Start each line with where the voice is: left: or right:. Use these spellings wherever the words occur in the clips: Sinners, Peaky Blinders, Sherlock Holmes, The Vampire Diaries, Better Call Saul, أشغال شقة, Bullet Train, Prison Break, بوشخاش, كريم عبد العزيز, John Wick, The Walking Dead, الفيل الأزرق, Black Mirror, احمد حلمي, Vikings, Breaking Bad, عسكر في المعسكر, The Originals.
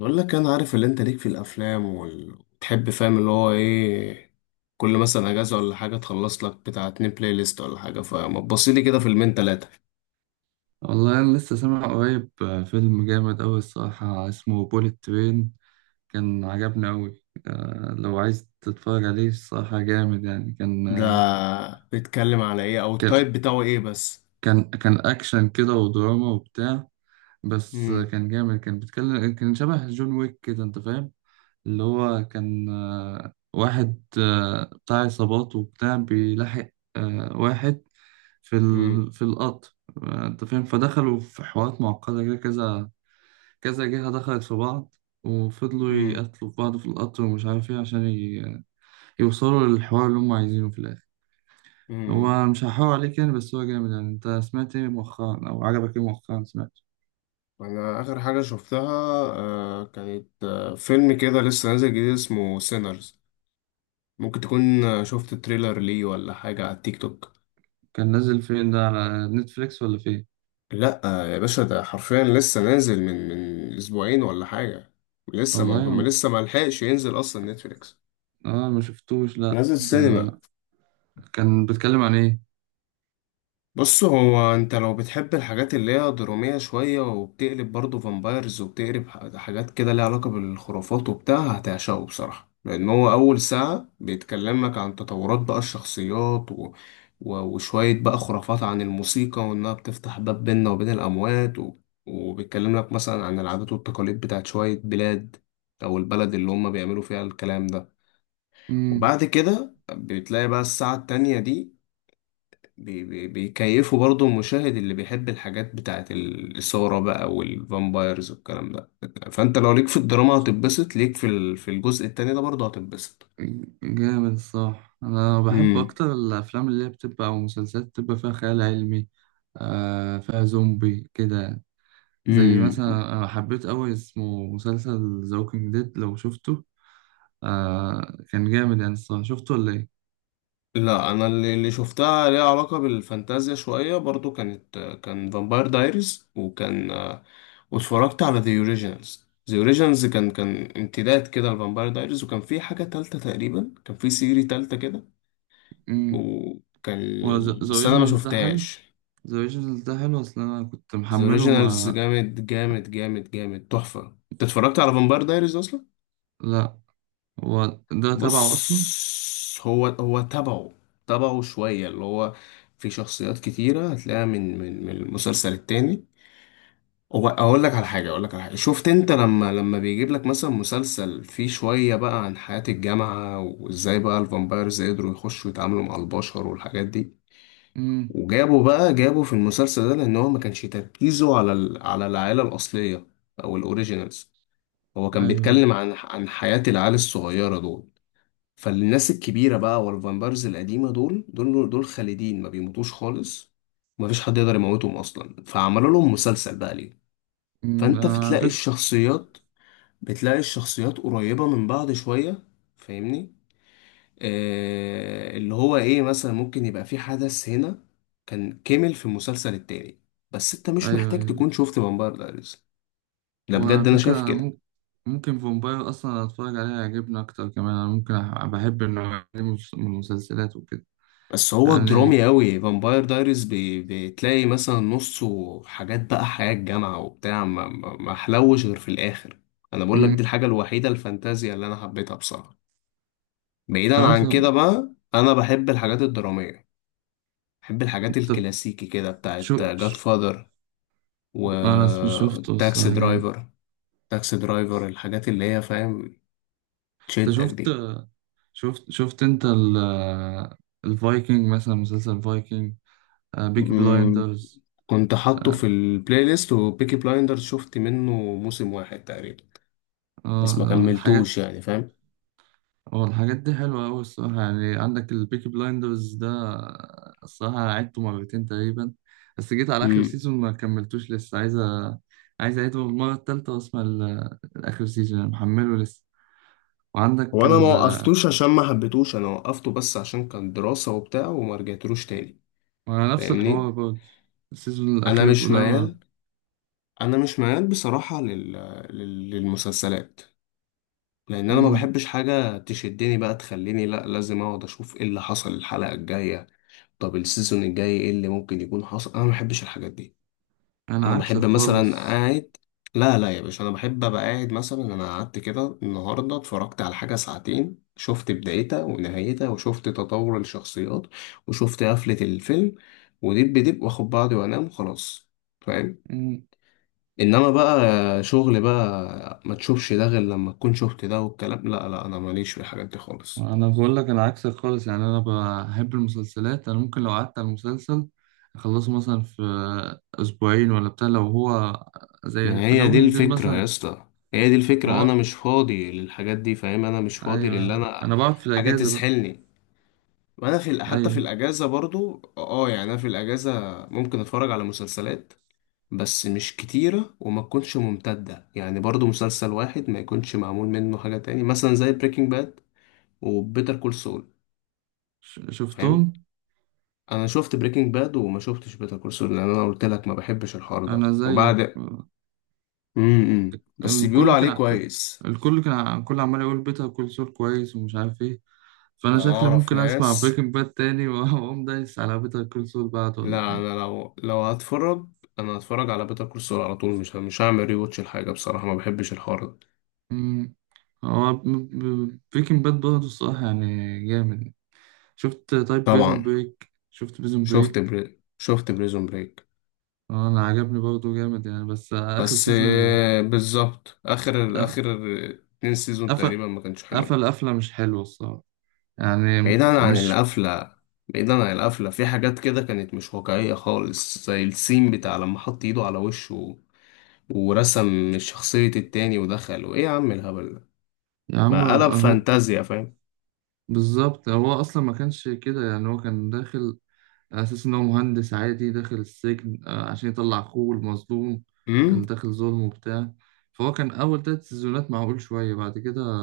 left: بقول لك انا عارف اللي انت ليك في الافلام وتحب، فاهم اللي هو ايه. كل مثلا اجازه ولا حاجه تخلص لك بتاع اتنين بلاي ليست ولا حاجه، فما تبص لي كده فيلمين تلاته.
right: والله أنا لسه سامع قريب فيلم جامد أوي الصراحة اسمه بوليت ترين. كان عجبني أوي لو عايز تتفرج عليه الصراحة جامد يعني. كان
left: ده
right: آه،
left: بيتكلم على ايه او
right: كان
left: التايب بتاعه ايه بس؟
right: كان كان أكشن كده ودراما وبتاع. بس
left: امم
right: كان جامد. كان بيتكلم، كان شبه جون ويك كده، أنت فاهم. اللي هو كان واحد بتاع عصابات وبتاع، بيلاحق واحد
left: امم
right: في القطر. أنت فاهم. فدخلوا في حوارات معقدة كده، كذا كذا جهة دخلت في بعض، وفضلوا
left: امم
right: يقتلوا في بعض في القطر ومش عارف ايه عشان يوصلوا للحوار اللي هم عايزينه في الآخر.
left: امم
right: هو مش هحاول عليك يعني، بس هو جامد يعني. انت سمعت ايه مؤخرا او عجبك ايه مؤخرا سمعت؟
left: انا اخر حاجه شفتها كانت فيلم كده لسه نازل جديد اسمه سينرز. ممكن تكون شفت تريلر ليه ولا حاجه على التيك توك.
right: كان نازل فين ده، على نتفليكس ولا فين؟
left: لا يا باشا، ده حرفيا لسه نازل من اسبوعين ولا حاجه. لسه ما هو ما
right: والله
left: لسه ما لحقش ينزل اصلا نتفليكس.
right: اه ما شفتوش. لا
left: نازل
right: ده
left: سينما.
right: كان بيتكلم عن ايه؟
left: بص، هو انت لو بتحب الحاجات اللي هي درامية شوية وبتقلب برضه فامبايرز وبتقلب حاجات كده ليها علاقة بالخرافات وبتاع، هتعشقه بصراحة، لأن هو أول ساعة بيتكلمك عن تطورات بقى الشخصيات وشوية بقى خرافات عن الموسيقى وإنها بتفتح باب بيننا وبين الأموات وبيتكلم لك مثلا عن العادات والتقاليد بتاعت شوية بلاد، أو البلد اللي هم بيعملوا فيها الكلام ده.
right: امم،
left: وبعد كده بتلاقي بقى الساعة التانية دي بي بي بيكيفوا برضو المشاهد اللي بيحب الحاجات بتاعت الإثارة بقى والفامبايرز والكلام ده. فأنت لو ليك في الدراما هتتبسط، ليك في الجزء التاني ده برضو هتتبسط.
right: جامد الصراحة. انا بحب
left: امم
right: اكتر الافلام اللي هي بتبقى او مسلسلات بتبقى فيها خيال علمي، آه فيها زومبي كده يعني. زي
left: امم
right: مثلا أنا حبيت أوي اسمه مسلسل ذا ووكينج ديد، لو شفته آه كان جامد يعني الصراحة. شفته ولا إيه؟
left: لا، انا اللي شفتها ليها علاقه بالفانتازيا شويه برضو كان فامباير دايريز، واتفرجت على ذا اوريجينالز، كان امتداد كده لفامباير دايريز، وكان في حاجه تالته تقريبا، كان في سيري تالته كده،
right: امم.
left: وكان
right: وذا
left: بس انا ما
right: أوريجينال ده حلو؟
left: شفتهاش.
right: ذا أوريجينال ده حلو، أصل أنا كنت
left: ذا
right: محمله
left: اوريجينالز
right: ما.
left: جامد جامد جامد جامد، تحفة. انت اتفرجت على فامباير دايريز اصلا؟
right: لأ. هو ده تبعه أصلا؟
left: بص، هو تبعه، تبعه شوية، اللي هو في شخصيات كتيرة هتلاقيها من المسلسل التاني. هو اقول لك على حاجة، شفت انت لما بيجيب لك مثلا مسلسل فيه شوية بقى عن حياة الجامعة وازاي بقى الفامبايرز قدروا يخشوا يتعاملوا مع البشر والحاجات دي؟
right: امم.
left: وجابوا بقى جابوا في المسلسل ده، لان هو ما كانش تركيزه على ال... على العائلة الأصلية او الاوريجينالز. هو كان
right: أيوه.
left: بيتكلم عن حياة العيال الصغيرة دول. فالناس الكبيرة بقى والفامبرز القديمة دول خالدين، ما بيموتوش خالص ومفيش حد يقدر يموتهم أصلا، فعملوا لهم مسلسل بقى ليه. فأنت
right: أنا على
left: بتلاقي
right: فكرة.
left: الشخصيات بتلاقي الشخصيات قريبة من بعض شوية، فاهمني؟ اللي هو إيه مثلا، ممكن يبقى في حدث هنا كان كمل في المسلسل التاني. بس أنت مش
right: أيوه
left: محتاج
right: أيوه.
left: تكون شفت فامباير دايريز، ده
right: وعلى
left: بجد أنا
right: فكرة
left: شايف
right: أنا
left: كده.
right: ممكن، فامباير أصلا أتفرج عليه يعجبني أكتر كمان. أنا ممكن بحب النوع دي من من المسلسلات وكده
left: بس هو
right: يعني.
left: درامي قوي فامباير دايريز، بي... بتلاقي مثلا نصه حاجات بقى حياة الجامعة وبتاع، ما حلوش غير في الآخر. أنا بقول لك دي
right: امم.
left: الحاجة الوحيدة الفانتازيا اللي أنا حبيتها بصراحة. بعيدا
right: خلاص.
left: عن كده بقى، أنا بحب الحاجات الدرامية، بحب الحاجات
right: طب
left: الكلاسيكي كده بتاعت
right: شو،
left: جاد فاذر و
right: انا شفته
left: تاكسي
right: الصراحة جامد.
left: درايفر تاكسي درايفر الحاجات اللي هي، فاهم،
right: انت
left: تشدك دي.
right: شفت انت الفايكنج مثلا، مسلسل فايكنج، بيكي
left: أمم،
right: بلايندرز.
left: كنت حاطه
right: اه.
left: في البلاي ليست، وبيكي بلايندر شفت منه موسم واحد تقريبا
right: آه،
left: بس ما
right: الحاجات،
left: كملتوش، يعني فاهم.
right: اه الحاجات دي حلوة أوي الصراحة يعني. عندك البيكي بلايندرز ده الصراحة عدته مرتين تقريبا، بس جيت على آخر
left: امم.
right: سيزون ما كملتوش. لسه عايز عايز أعيده المرة التالتة وأسمع الآخر سيزون، أنا محمله لسه. وعندك
left: وانا ما
right: ال...
left: وقفتوش عشان ما حبيتوش، انا وقفته بس عشان كان دراسة وبتاع وما رجعتلوش تاني،
right: وعلى نفس الحوار
left: فاهمني.
right: برضه، السيزون
left: انا
right: الأخير
left: مش
right: ده
left: ميال
right: ما-.
left: انا مش ميال بصراحة للمسلسلات، لان انا ما
right: مم.
left: بحبش حاجة تشدني بقى تخليني لا، لازم اقعد اشوف ايه اللي حصل الحلقة الجاية؟ طب السيزون الجاي ايه اللي ممكن يكون حصل؟ انا ما بحبش الحاجات دي.
right: انا
left: انا
right: عكسك
left: بحب مثلا
right: خالص.
left: قاعد، لا لا يا باشا، انا بحب ابقى قاعد مثلا. انا قعدت كده النهارده، اتفرجت على حاجه ساعتين، شفت بدايتها ونهايتها وشفت تطور الشخصيات وشفت قفله الفيلم، ودب دب واخد بعضي وانام وخلاص، فاهم؟
right: مم.
left: انما بقى شغل بقى ما تشوفش ده غير لما تكون شفت ده والكلام، لا لا انا ماليش في الحاجات دي خالص.
right: انا بقول لك انا عكسك خالص يعني. انا بحب المسلسلات. انا ممكن لو قعدت على المسلسل اخلصه مثلا في اسبوعين ولا بتاع، لو هو
left: ما
right: زي
left: هي دي
right: زوجين جديد
left: الفكره يا
right: مثلا.
left: اسطى، هي دي
right: ما
left: الفكره، انا
right: هو
left: مش فاضي للحاجات دي، فاهم؟ انا مش فاضي،
right: ايوه
left: للي
right: أيوة.
left: انا
right: انا بقعد في
left: حاجة
right: الاجازه بقى.
left: تسحلني. وانا في، حتى في
right: ايوه
left: الاجازه برضو اه، يعني انا في الاجازه ممكن اتفرج على مسلسلات، بس مش كتيره وما تكونش ممتده، يعني برضو مسلسل واحد ما يكونش معمول منه حاجه تاني، مثلا زي بريكنج باد وبيتر كول سول، فاهم.
right: شفتهم.
left: انا شفت بريكنج باد وما شفتش بيتر كول سول، لان انا قلت لك ما بحبش الحوار ده
right: انا زيك.
left: وبعد. امم، بس بيقولوا
right: الكل
left: عليه
right: كان ع-
left: كويس.
right: الكل عمال يقول بيتها كل سول كويس ومش عارف ايه. فانا
left: ده انا
right: شكلي
left: اعرف
right: ممكن اسمع
left: ناس.
right: بريكنج باد تاني واقوم دايس على بيتها كل سول بعده
left: لا،
right: ولا حاجه.
left: انا لو هتفرج، انا هتفرج على بيتر كول سول على طول، مش هعمل ريواتش الحاجه بصراحه، ما بحبش الحوار ده.
right: مم. هو بريكنج باد برضه الصراحة يعني جامد. شفت طيب بريزون
left: طبعا،
right: بريك؟ شفت بريزون بريك؟
left: شفت بريزون بريك.
right: أنا عجبني برضه جامد يعني، بس آخر
left: بس
right: سيزون
left: بالظبط، اخر اتنين سيزون تقريبا
right: قفل،
left: ما كانش حلوين.
right: قفلة مش حلوة الصراحة. يعني
left: بعيدا عن
right: مش.
left: القفله بعيدا عن القفله في حاجات كده كانت مش واقعيه خالص، زي السين بتاع لما حط ايده على وشه ورسم شخصيه التاني ودخل، وايه يا عم الهبل ده؟
right: يا عم
left: ما قلب
right: أهو
left: فانتازيا، فاهم.
right: بالظبط. هو أصلا ما كانش كده يعني. هو كان داخل على أساس إن هو مهندس عادي داخل السجن عشان يطلع أخوه المظلوم
left: امم
right: اللي داخل ظلم وبتاع. فهو كان أول تلات سيزونات معقول شوية، بعد كده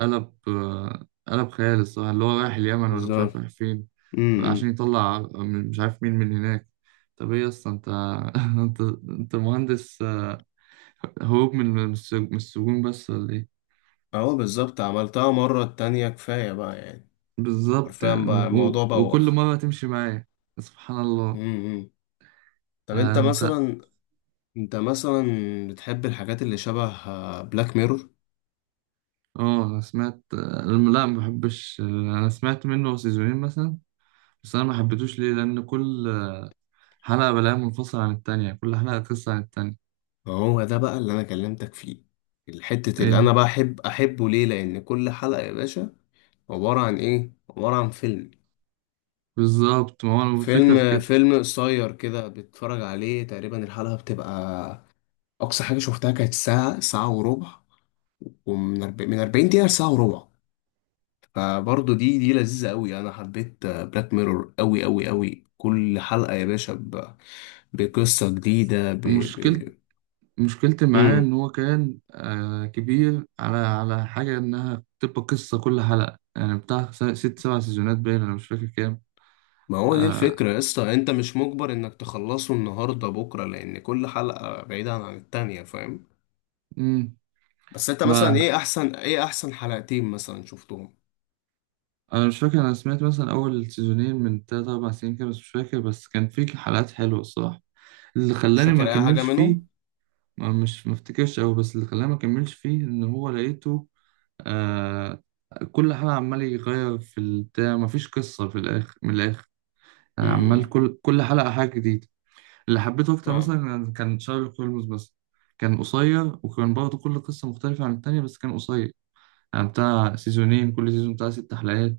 right: قلب قلب خيال الصراحة، اللي هو رايح اليمن ولا مش عارف
left: بالظبط.
right: رايح فين، عشان
left: امم
right: يطلع من- مش عارف مين من هناك. طب ايه اصلا انت؟ انت انت مهندس هروب من من السجون بس ولا ايه؟
left: اهو بالظبط، عملتها مره التانية كفايه بقى يعني،
right: بالظبط
left: حرفيا بقى
right: يعني.
left: الموضوع
right: وكل
left: بوخ.
right: مرة تمشي معايا. سبحان الله.
left: مم. طب انت
right: انت،
left: مثلا انت مثلا بتحب الحاجات اللي شبه بلاك ميرور؟
right: اه انا سمعت لا ما بحبش. انا سمعت منه سيزونين مثلا، بس انا ما حبيتوش ليه لان كل حلقة بلاقيها منفصلة عن التانية، كل حلقة قصة عن التانية.
left: هو ده بقى اللي انا كلمتك فيه، الحتة اللي
right: ايه؟
left: انا بحب احبه ليه، لان كل حلقة يا باشا عبارة عن ايه؟ عبارة عن فيلم
right: بالظبط. ما هو أنا الفكرة في
left: فيلم
right: كده.
left: فيلم قصير كده بتتفرج عليه، تقريبا الحلقة بتبقى اقصى حاجة شفتها كانت ساعة ساعة وربع، ومن من 40 دقيقة لساعة وربع. فبرضه دي لذيذة قوي، انا حبيت بلاك ميرور قوي قوي قوي، كل حلقة يا باشا بقصة جديدة
right: مشكلة، مشكلتي معاه
left: مم.
right: إن هو كان آه كبير على على حاجة إنها بتبقى قصة كل حلقة يعني، بتاع ست سبع سيزونات باين أنا مش فاكر كام.
left: ما هو دي
right: آه.
left: الفكرة يا اسطى، انت مش مجبر انك تخلصه النهاردة بكرة، لان كل حلقة بعيدة عن التانية، فاهم؟
right: مم.
left: بس انت مثلا
right: ما
left: ايه احسن حلقتين مثلا شفتهم؟
right: أنا مش فاكر. أنا سمعت مثلا أول سيزونين من تلات أربع سنين كده، بس مش فاكر، بس كان فيه حلقات حلوة الصراحة. اللي
left: مش
right: خلاني ما
left: فاكر اي حاجة
right: أكملش
left: منهم.
right: فيه، ما مش ما أفتكرش أوي، بس اللي خلاني ما أكملش فيه إن هو لقيته آه كل حلقة عمال يغير في البتاع، مفيش قصة في الآخر من الآخر يعني. عمال
left: امم
right: كل حلقة حاجة جديدة. اللي حبيته أكتر
left: فاهم.
right: مثلا كان شارلوك هولمز بس. كان قصير وكان برضه كل قصة مختلفة عن التانية، بس كان قصير يعني بتاع سيزونين، كل سيزون بتاع ست حلقات،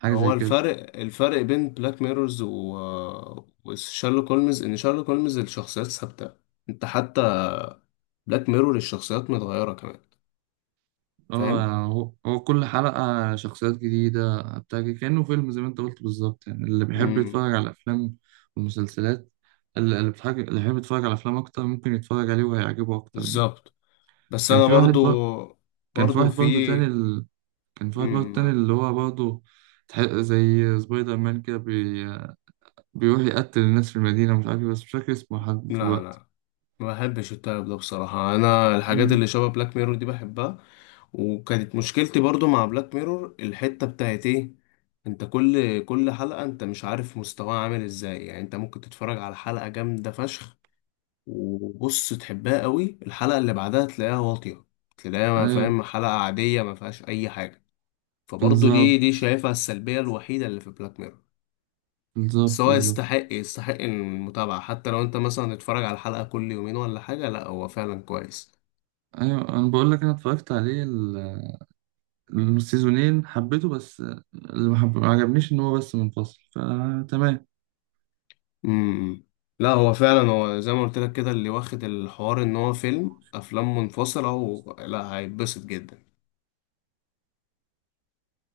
right: حاجة زي
left: هو
right: كده.
left: الفرق بين بلاك ميرورز و... وشارلوك هولمز، ان شارلوك هولمز الشخصيات ثابتة. انت حتى بلاك ميرور الشخصيات متغيرة كمان،
right: اه
left: فاهم.
right: يعني هو كل حلقة شخصيات جديدة بتاع كده. كأنه فيلم، زي ما انت قلت بالظبط يعني. اللي بيحب
left: امم
right: يتفرج على الأفلام والمسلسلات، اللي اللي بيحب يتفرج على أفلام أكتر ممكن يتفرج عليه وهيعجبه أكتر يعني.
left: بالظبط. بس
right: كان
left: انا
right: في
left: برضو
right: واحد بر... كان في
left: برضو
right: واحد
left: في
right: برضه تاني ال... كان في واحد برضه تاني
left: ما-
right: اللي هو برضه زي سبايدر مان كده بيروح يقتل الناس في المدينة مش عارف إيه، بس مش فاكر اسمه لحد
left: لا
right: دلوقتي.
left: لا، ما بحبش التايب ده بصراحة. انا الحاجات
right: مم.
left: اللي شبه بلاك ميرور دي بحبها. وكانت مشكلتي برضو مع بلاك ميرور الحتة بتاعت ايه، انت كل حلقة انت مش عارف مستواها عامل ازاي، يعني انت ممكن تتفرج على حلقة جامدة فشخ وبص تحبها قوي، الحلقة اللي بعدها تلاقيها واطية، تلاقيها ما
right: أيوة
left: فاهم، حلقة عادية ما فيهاش اي حاجة. فبرضه دي
right: بالظبط،
left: شايفها السلبية الوحيدة اللي في بلاك ميرور. بس هو
right: بالظبط.
left: يستحق، المتابعة، حتى لو انت مثلا تتفرج على الحلقة كل يومين ولا حاجة، لا هو فعلا كويس.
right: أيوة أنا بقول لك أنا اتفرجت عليه السيزونين حبيته، بس اللي ما عجبنيش إن هو بس منفصل، فتمام.
left: امم لا هو فعلا، هو زي ما قلت لك كده، اللي واخد الحوار ان هو افلام منفصلة لا، هيتبسط جدا.